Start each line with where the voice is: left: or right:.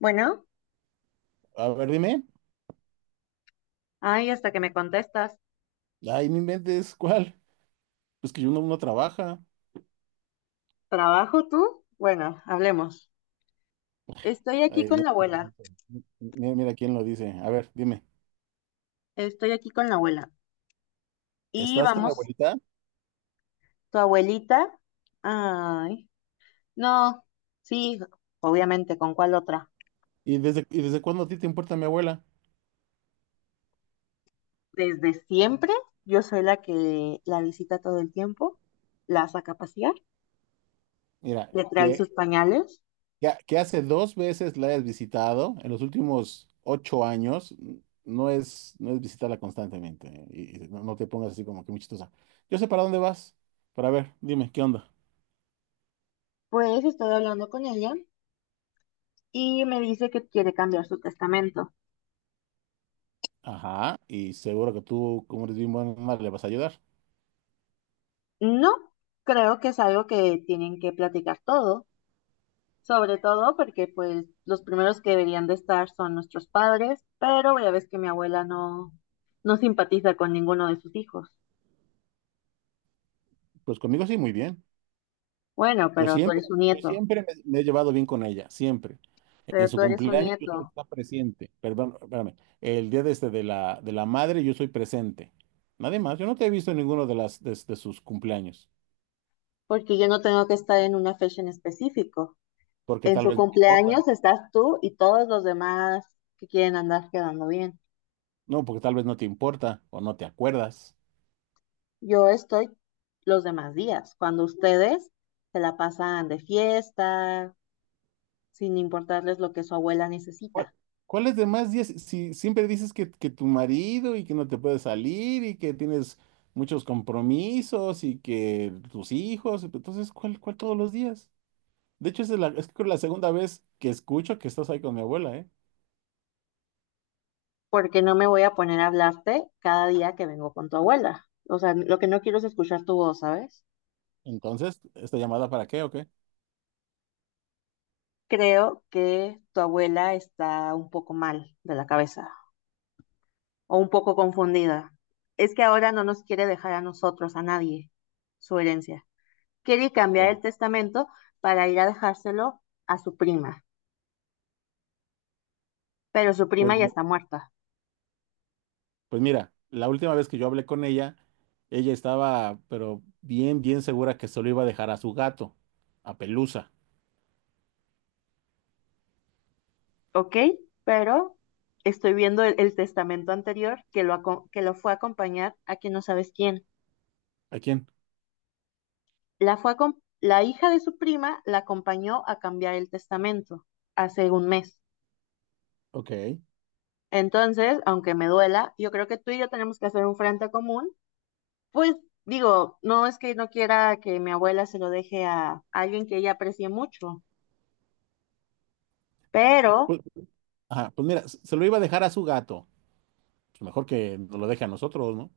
left: Bueno,
right: A ver, dime.
left: ay, hasta que me contestas.
right: Ay, no inventes, ¿cuál? Pues que uno trabaja.
left: ¿Trabajo tú? Bueno, hablemos. Estoy aquí
right: Ay,
left: con
right: mira
left: la
right: quién lo
left: abuela.
right: dice. Mira, mira quién lo dice. A ver, dime.
left: Estoy aquí con la abuela. Y
right: ¿Estás con mi
left: vamos,
right: abuelita?
left: tu abuelita. Ay, no, sí, obviamente, ¿con cuál otra?
right: ¿Y desde cuándo a ti te importa mi abuela?
left: Desde siempre, yo soy la que la visita todo el tiempo, la saca a pasear,
right: Mira,
left: le trae sus
right: que,
left: pañales.
right: que, que hace dos veces la hayas visitado en los últimos 8 años, no es visitarla constantemente, ¿eh? Y no te pongas así como que muy chistosa. Yo sé para dónde vas. Pero a ver, dime, ¿qué onda?
left: Pues estoy hablando con ella y me dice que quiere cambiar su testamento.
right: Ajá, y seguro que tú, como eres bien buena, le vas a ayudar.
left: No, creo que es algo que tienen que platicar todos. Sobre todo porque pues los primeros que deberían de estar son nuestros padres, pero ya ves que mi abuela no simpatiza con ninguno de sus hijos.
right: Pues conmigo sí, muy bien.
left: Bueno,
right: Yo
left: pero tú
right: siempre,
left: eres su
right: yo
left: nieto,
right: siempre me he llevado bien con ella, siempre. En
left: pero
right: su
left: tú eres su
right: cumpleaños yo soy
left: nieto,
right: está presente. Perdón, espérame. El día de de la madre yo soy presente. Nadie más. Yo no te he visto en ninguno de las de sus cumpleaños,
left: porque yo no tengo que estar en una fecha en específico.
right: porque
left: En
right: tal
left: su
right: vez no te importa.
left: cumpleaños estás tú y todos los demás que quieren andar quedando bien.
right: No, porque tal vez no te importa o no te acuerdas.
left: Yo estoy los demás días, cuando ustedes se la pasan de fiesta, sin importarles lo que su abuela
right: ¿Cuál-
left: necesita.
right: ¿Cuáles demás días? Si siempre dices que tu marido y que no te puedes salir y que tienes muchos compromisos y que tus hijos, entonces, ¿cuál todos los días? De hecho, esa es creo la segunda vez que escucho que estás ahí con mi abuela, ¿eh?
left: Porque no me voy a poner a hablarte cada día que vengo con tu abuela. O sea, lo que no quiero es escuchar tu voz, ¿sabes?
right: Entonces, ¿esta llamada para qué o qué?
left: Creo que tu abuela está un poco mal de la cabeza o un poco confundida. Es que ahora no nos quiere dejar a nosotros, a nadie, su herencia. Quiere cambiar el
right: Bueno,
left: testamento para ir a dejárselo a su prima, pero su
right: pues,
left: prima ya está muerta,
right: pues mira, la última vez que yo hablé con ella, ella estaba pero bien, bien segura que se lo iba a dejar a su gato, a Pelusa.
left: ¿ok? Pero estoy viendo el testamento anterior que lo fue a acompañar a quien no sabes quién.
right: ¿A quién?
left: Fue a la hija de su prima la acompañó a cambiar el testamento hace un mes.
right: Ok.
left: Entonces, aunque me duela, yo creo que tú y yo tenemos que hacer un frente común. Pues digo, no es que no quiera que mi abuela se lo deje a alguien que ella aprecie mucho, pero,
right: Pues, ajá, pues mira, se lo iba a dejar a su gato. Pues mejor que nos lo deje a nosotros, ¿no?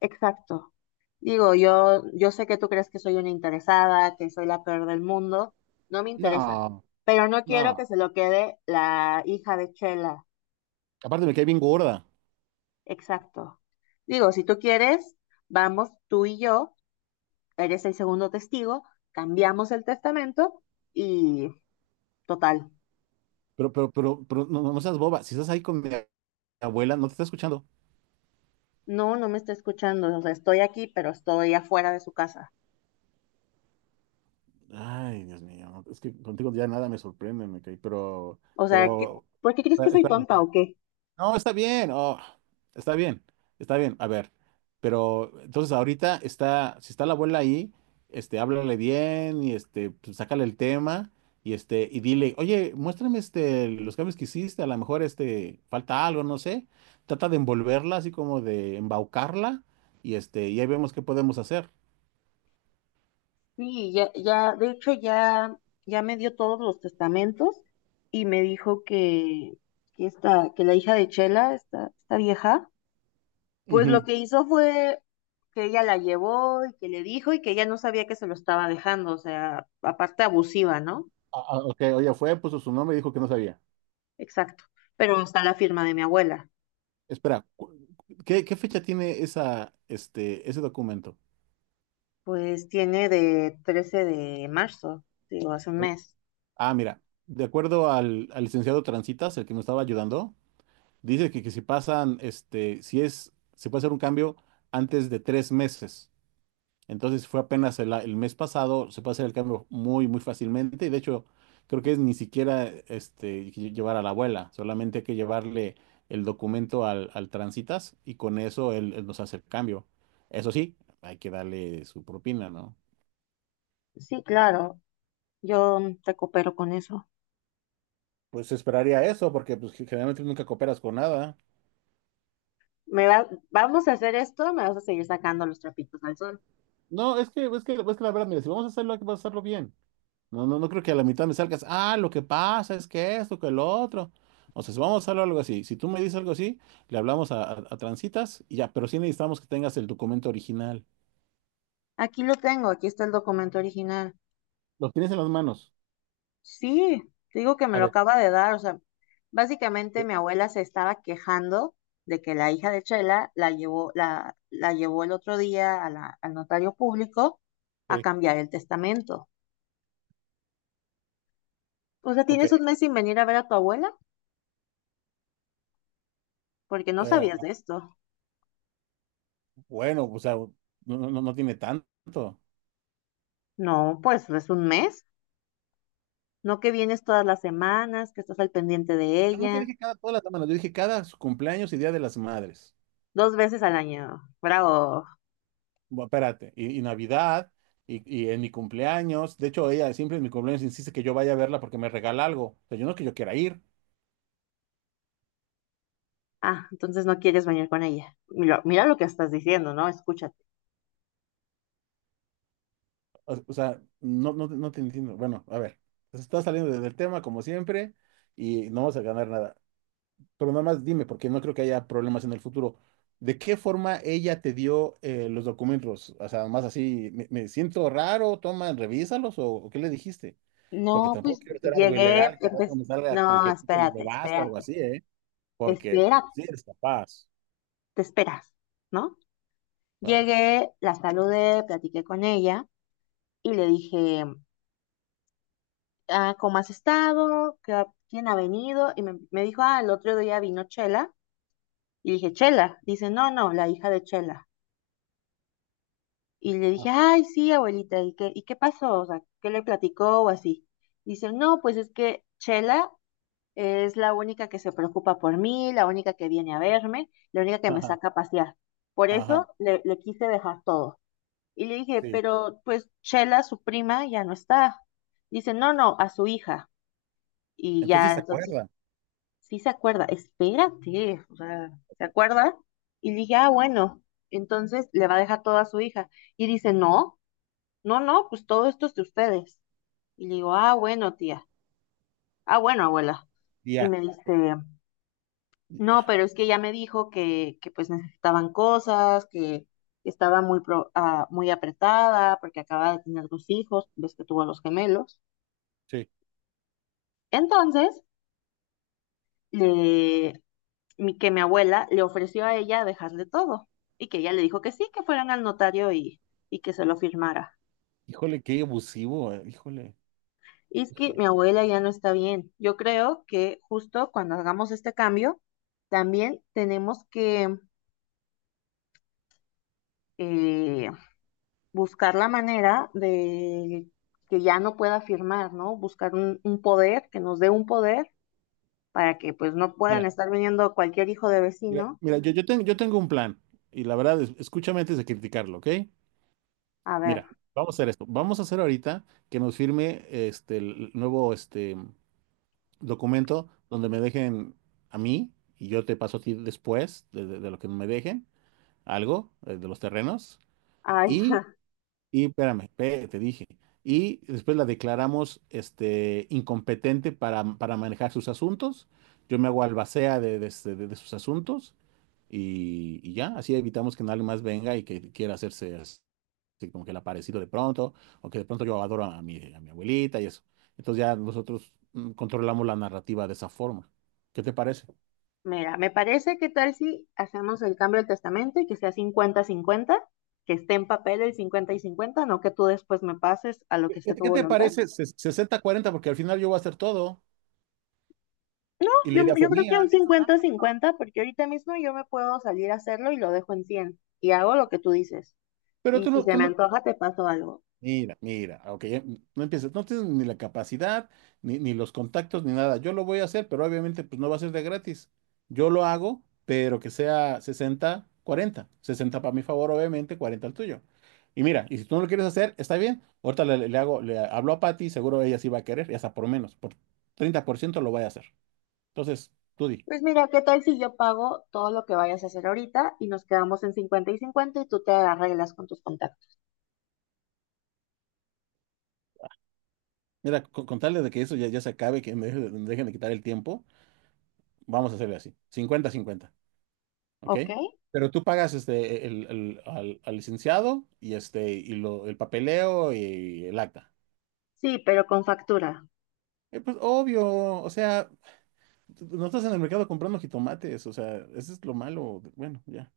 left: exacto. Digo, yo sé que tú crees que soy una interesada, que soy la peor del mundo, no me interesa,
right: No,
left: pero no quiero que
right: no.
left: se lo quede la hija de Chela.
right: Aparte me cae bien gorda.
left: Exacto. Digo, si tú quieres, vamos tú y yo, eres el segundo testigo, cambiamos el testamento y total.
right: Pero no seas boba. Si estás ahí con mi abuela, no te está escuchando.
left: No, no me está escuchando, o sea, estoy aquí, pero estoy afuera de su casa.
right: Ay, Dios mío, es que contigo ya nada me sorprende, me caí, pero,
left: O sea,
right: pero,
left: ¿por qué crees que soy
right: espérame,
left: tonta o qué?
right: No, está bien, oh, está bien, está bien, a ver, pero entonces ahorita está, si está la abuela ahí, háblale bien y sácale el tema y y dile, oye, muéstrame los cambios que hiciste, a lo mejor falta algo, no sé, trata de envolverla, así como de embaucarla y y ahí vemos qué podemos hacer.
left: Sí, ya, ya, de hecho ya, ya me dio todos los testamentos y me dijo que la hija de Chela, esta vieja, pues lo
right: Ujú.
left: que hizo fue que ella la llevó y que le dijo y que ella no sabía que se lo estaba dejando, o sea, aparte abusiva, ¿no?
right: Ah, ah, ok, oye, puso su nombre y dijo que no sabía.
left: Exacto. Pero está la firma de mi abuela.
right: Espera, ¿qué fecha tiene ese documento?
left: Pues tiene de 13 de marzo, digo, hace un mes.
right: Ah, mira, de acuerdo al, al licenciado Transitas, el que me estaba ayudando, dice que si pasan, este, si es, se puede hacer un cambio antes de 3 meses. Entonces fue apenas el mes pasado, se puede hacer el cambio muy, muy fácilmente. Y de hecho, creo que es ni siquiera llevar a la abuela, solamente hay que llevarle el documento al Transitas y con eso él nos hace el cambio. Eso sí, hay que darle su propina, ¿no?
left: Sí, claro, yo te coopero con eso.
right: Pues esperaría eso, porque pues, generalmente nunca cooperas con nada.
left: Vamos a hacer esto, me vas a seguir sacando los trapitos al sol.
right: No, es que la verdad, mira, si vamos a hacerlo, hay que hacerlo bien. No, creo que a la mitad me salgas, lo que pasa es que esto, que lo otro. O sea, si vamos a hacerlo algo así, si tú me dices algo así, le hablamos a Transitas y ya, pero sí necesitamos que tengas el documento original.
left: Aquí lo tengo, aquí está el documento original.
right: ¿Lo tienes en las manos?
left: Sí, te digo que me
right: A
left: lo
right: ver.
left: acaba de dar, o sea, básicamente
right: Sí,
left: mi abuela se estaba quejando de que la hija de Chela la llevó, la llevó el otro día a al notario público a
right: sí,
left: cambiar el testamento. O sea,
right: ok.
left: ¿tienes un mes sin venir a ver a tu abuela? Porque no
right: Eh,
left: sabías de esto.
right: bueno, o sea, no tiene tanto.
left: No, pues es un mes. No que vienes todas las semanas, que estás al pendiente de
right: Yo nunca
left: ella,
right: dije todas las semanas, yo dije cada su cumpleaños y Día de las Madres.
left: dos veces al año. Bravo.
right: Bueno, espérate, y Navidad, y en mi cumpleaños. De hecho, ella siempre en mi cumpleaños insiste que yo vaya a verla porque me regala algo. O sea, yo no es que yo quiera ir.
left: Ah, entonces no quieres venir con ella. Mira, mira lo que estás diciendo, ¿no? Escúchate.
right: O sea, no te entiendo. Bueno, a ver, se está saliendo del tema como siempre y no vas a ganar nada. Pero nada más dime, porque no creo que haya problemas en el futuro. ¿De qué forma ella te dio los documentos? O sea, más así, me siento raro, toma, revísalos o qué le dijiste. Porque
left: No,
right: tampoco
left: pues
right: quiero hacer algo
left: llegué,
right: ilegal que al rato
left: empecé,
right: me salga con
left: no,
right: que tú te los
left: espérate,
right: robaste, algo
left: espérate,
right: así, ¿eh? Porque
left: espérate,
right: sí eres capaz.
left: te esperas, ¿no?
right: A ver.
left: Llegué, la saludé, platiqué con ella y le dije, ah, ¿cómo has estado? ¿Qué ¿Quién ha venido? Y me dijo, ah, el otro día vino Chela. Y dije, Chela. Dice, no, no, la hija de Chela. Y le
right: Ah,
left: dije, ay, sí, abuelita, ¿y qué pasó? O sea, ¿qué le platicó o así? Dice, no, pues es que Chela es la única que se preocupa por mí, la única que viene a verme, la única que me
right: ajá,
left: saca a pasear. Por
right: ajá,
left: eso le quise dejar todo. Y le dije,
right: sí.
left: pero pues Chela, su prima, ya no está. Dice, no, no, a su hija. Y
right: Entonces
left: ya,
right: sí se
left: entonces,
right: acuerda.
left: sí se acuerda, espérate, o sea, ¿se acuerda? Y le dije, ah, bueno, entonces le va a dejar todo a su hija. Y dice, no, no, no, pues todo esto es de ustedes. Y le digo, ah, bueno, tía, ah, bueno, abuela. Y
right: Ya,
left: me dice, no, pero es que ya me dijo que pues necesitaban cosas, que estaba muy apretada porque acaba de tener dos hijos, ves que tuvo a los gemelos.
right: sí.
left: Entonces, le- que mi abuela le ofreció a ella dejarle todo y que ella le dijo que sí, que fueran al notario y que se lo firmara.
right: Híjole, qué abusivo, híjole.
left: Y es que
right: Híjole.
left: mi abuela ya no está bien. Yo creo que justo cuando hagamos este cambio, también tenemos que eh, buscar la manera de que ya no pueda firmar, ¿no? Buscar un poder, que nos dé un poder para que pues no puedan
right: Mira,
left: estar viniendo cualquier hijo de
right: mira,
left: vecino.
right: mira, yo tengo un plan y la verdad, escúchame antes de criticarlo, ¿ok?
left: A ver,
right: Mira, vamos a hacer esto. Vamos a hacer ahorita que nos firme el nuevo documento donde me dejen a mí y yo te paso a ti después de lo que me dejen, algo de los terrenos
left: ay,
right: y Y espérame, espérate, te dije. Y después la declaramos incompetente para manejar sus asuntos. Yo me hago albacea de sus asuntos y ya, así evitamos que nadie más venga y que quiera hacerse así como que el aparecido de pronto o que de pronto yo adoro a mi abuelita y eso. Entonces ya nosotros controlamos la narrativa de esa forma. ¿Qué te parece?
left: mira, me parece que tal si hacemos el cambio del testamento y que sea 50-50, que esté en papel el 50 y 50, no que tú después me pases a lo
right: ¿Qué,
left: que
right: qué
left: sea
right: te
left: tu
right: qué te
left: voluntad.
right: parece? 60-40, porque al final yo voy a hacer todo
left: No,
right: y la
left: yo,
right: idea fue
left: yo creo que un
right: mía.
left: 50-50 porque ahorita mismo yo me puedo salir a hacerlo y lo dejo en 100 y hago lo que tú dices.
right: Pero
left: Y si se
right: tú
left: me
right: no-
left: antoja, te paso algo.
right: Mira, mira, aunque no empieces, no tienes ni la capacidad, ni los contactos, ni nada. Yo lo voy a hacer, pero obviamente pues no va a ser de gratis. Yo lo hago, pero que sea 60, 40, 60 para mi favor, obviamente, 40 al tuyo. Y mira, y si tú no lo quieres hacer, está bien. Ahorita le hablo a Patty, seguro ella sí va a querer, y hasta por menos, por 30% lo voy a hacer. Entonces, tú di.
left: Pues mira, ¿qué tal si yo pago todo lo que vayas a hacer ahorita y nos quedamos en 50 y 50 y tú te arreglas con tus contactos?
right: Mira, con tal de que eso ya se acabe, que me dejen de quitar el tiempo, vamos a hacerle así. 50-50. ¿Ok?
left: ¿Ok?
right: Pero tú pagas al licenciado y el papeleo y el acta.
left: Sí, pero con factura.
right: Pues obvio, o sea, no estás en el mercado comprando jitomates, o sea, eso es lo malo. Bueno, ya.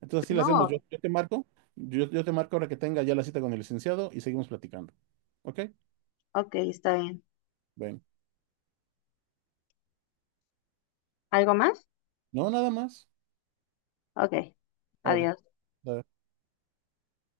right: Entonces así lo hacemos. Yo,
left: No,
right: yo te marco, yo, yo te marco ahora que tenga ya la cita con el licenciado y seguimos platicando. ¿Ok?
left: ok, está bien.
right: Bueno,
left: ¿Algo más?
right: no, nada más.
left: Ok,
right: Órale.
left: adiós.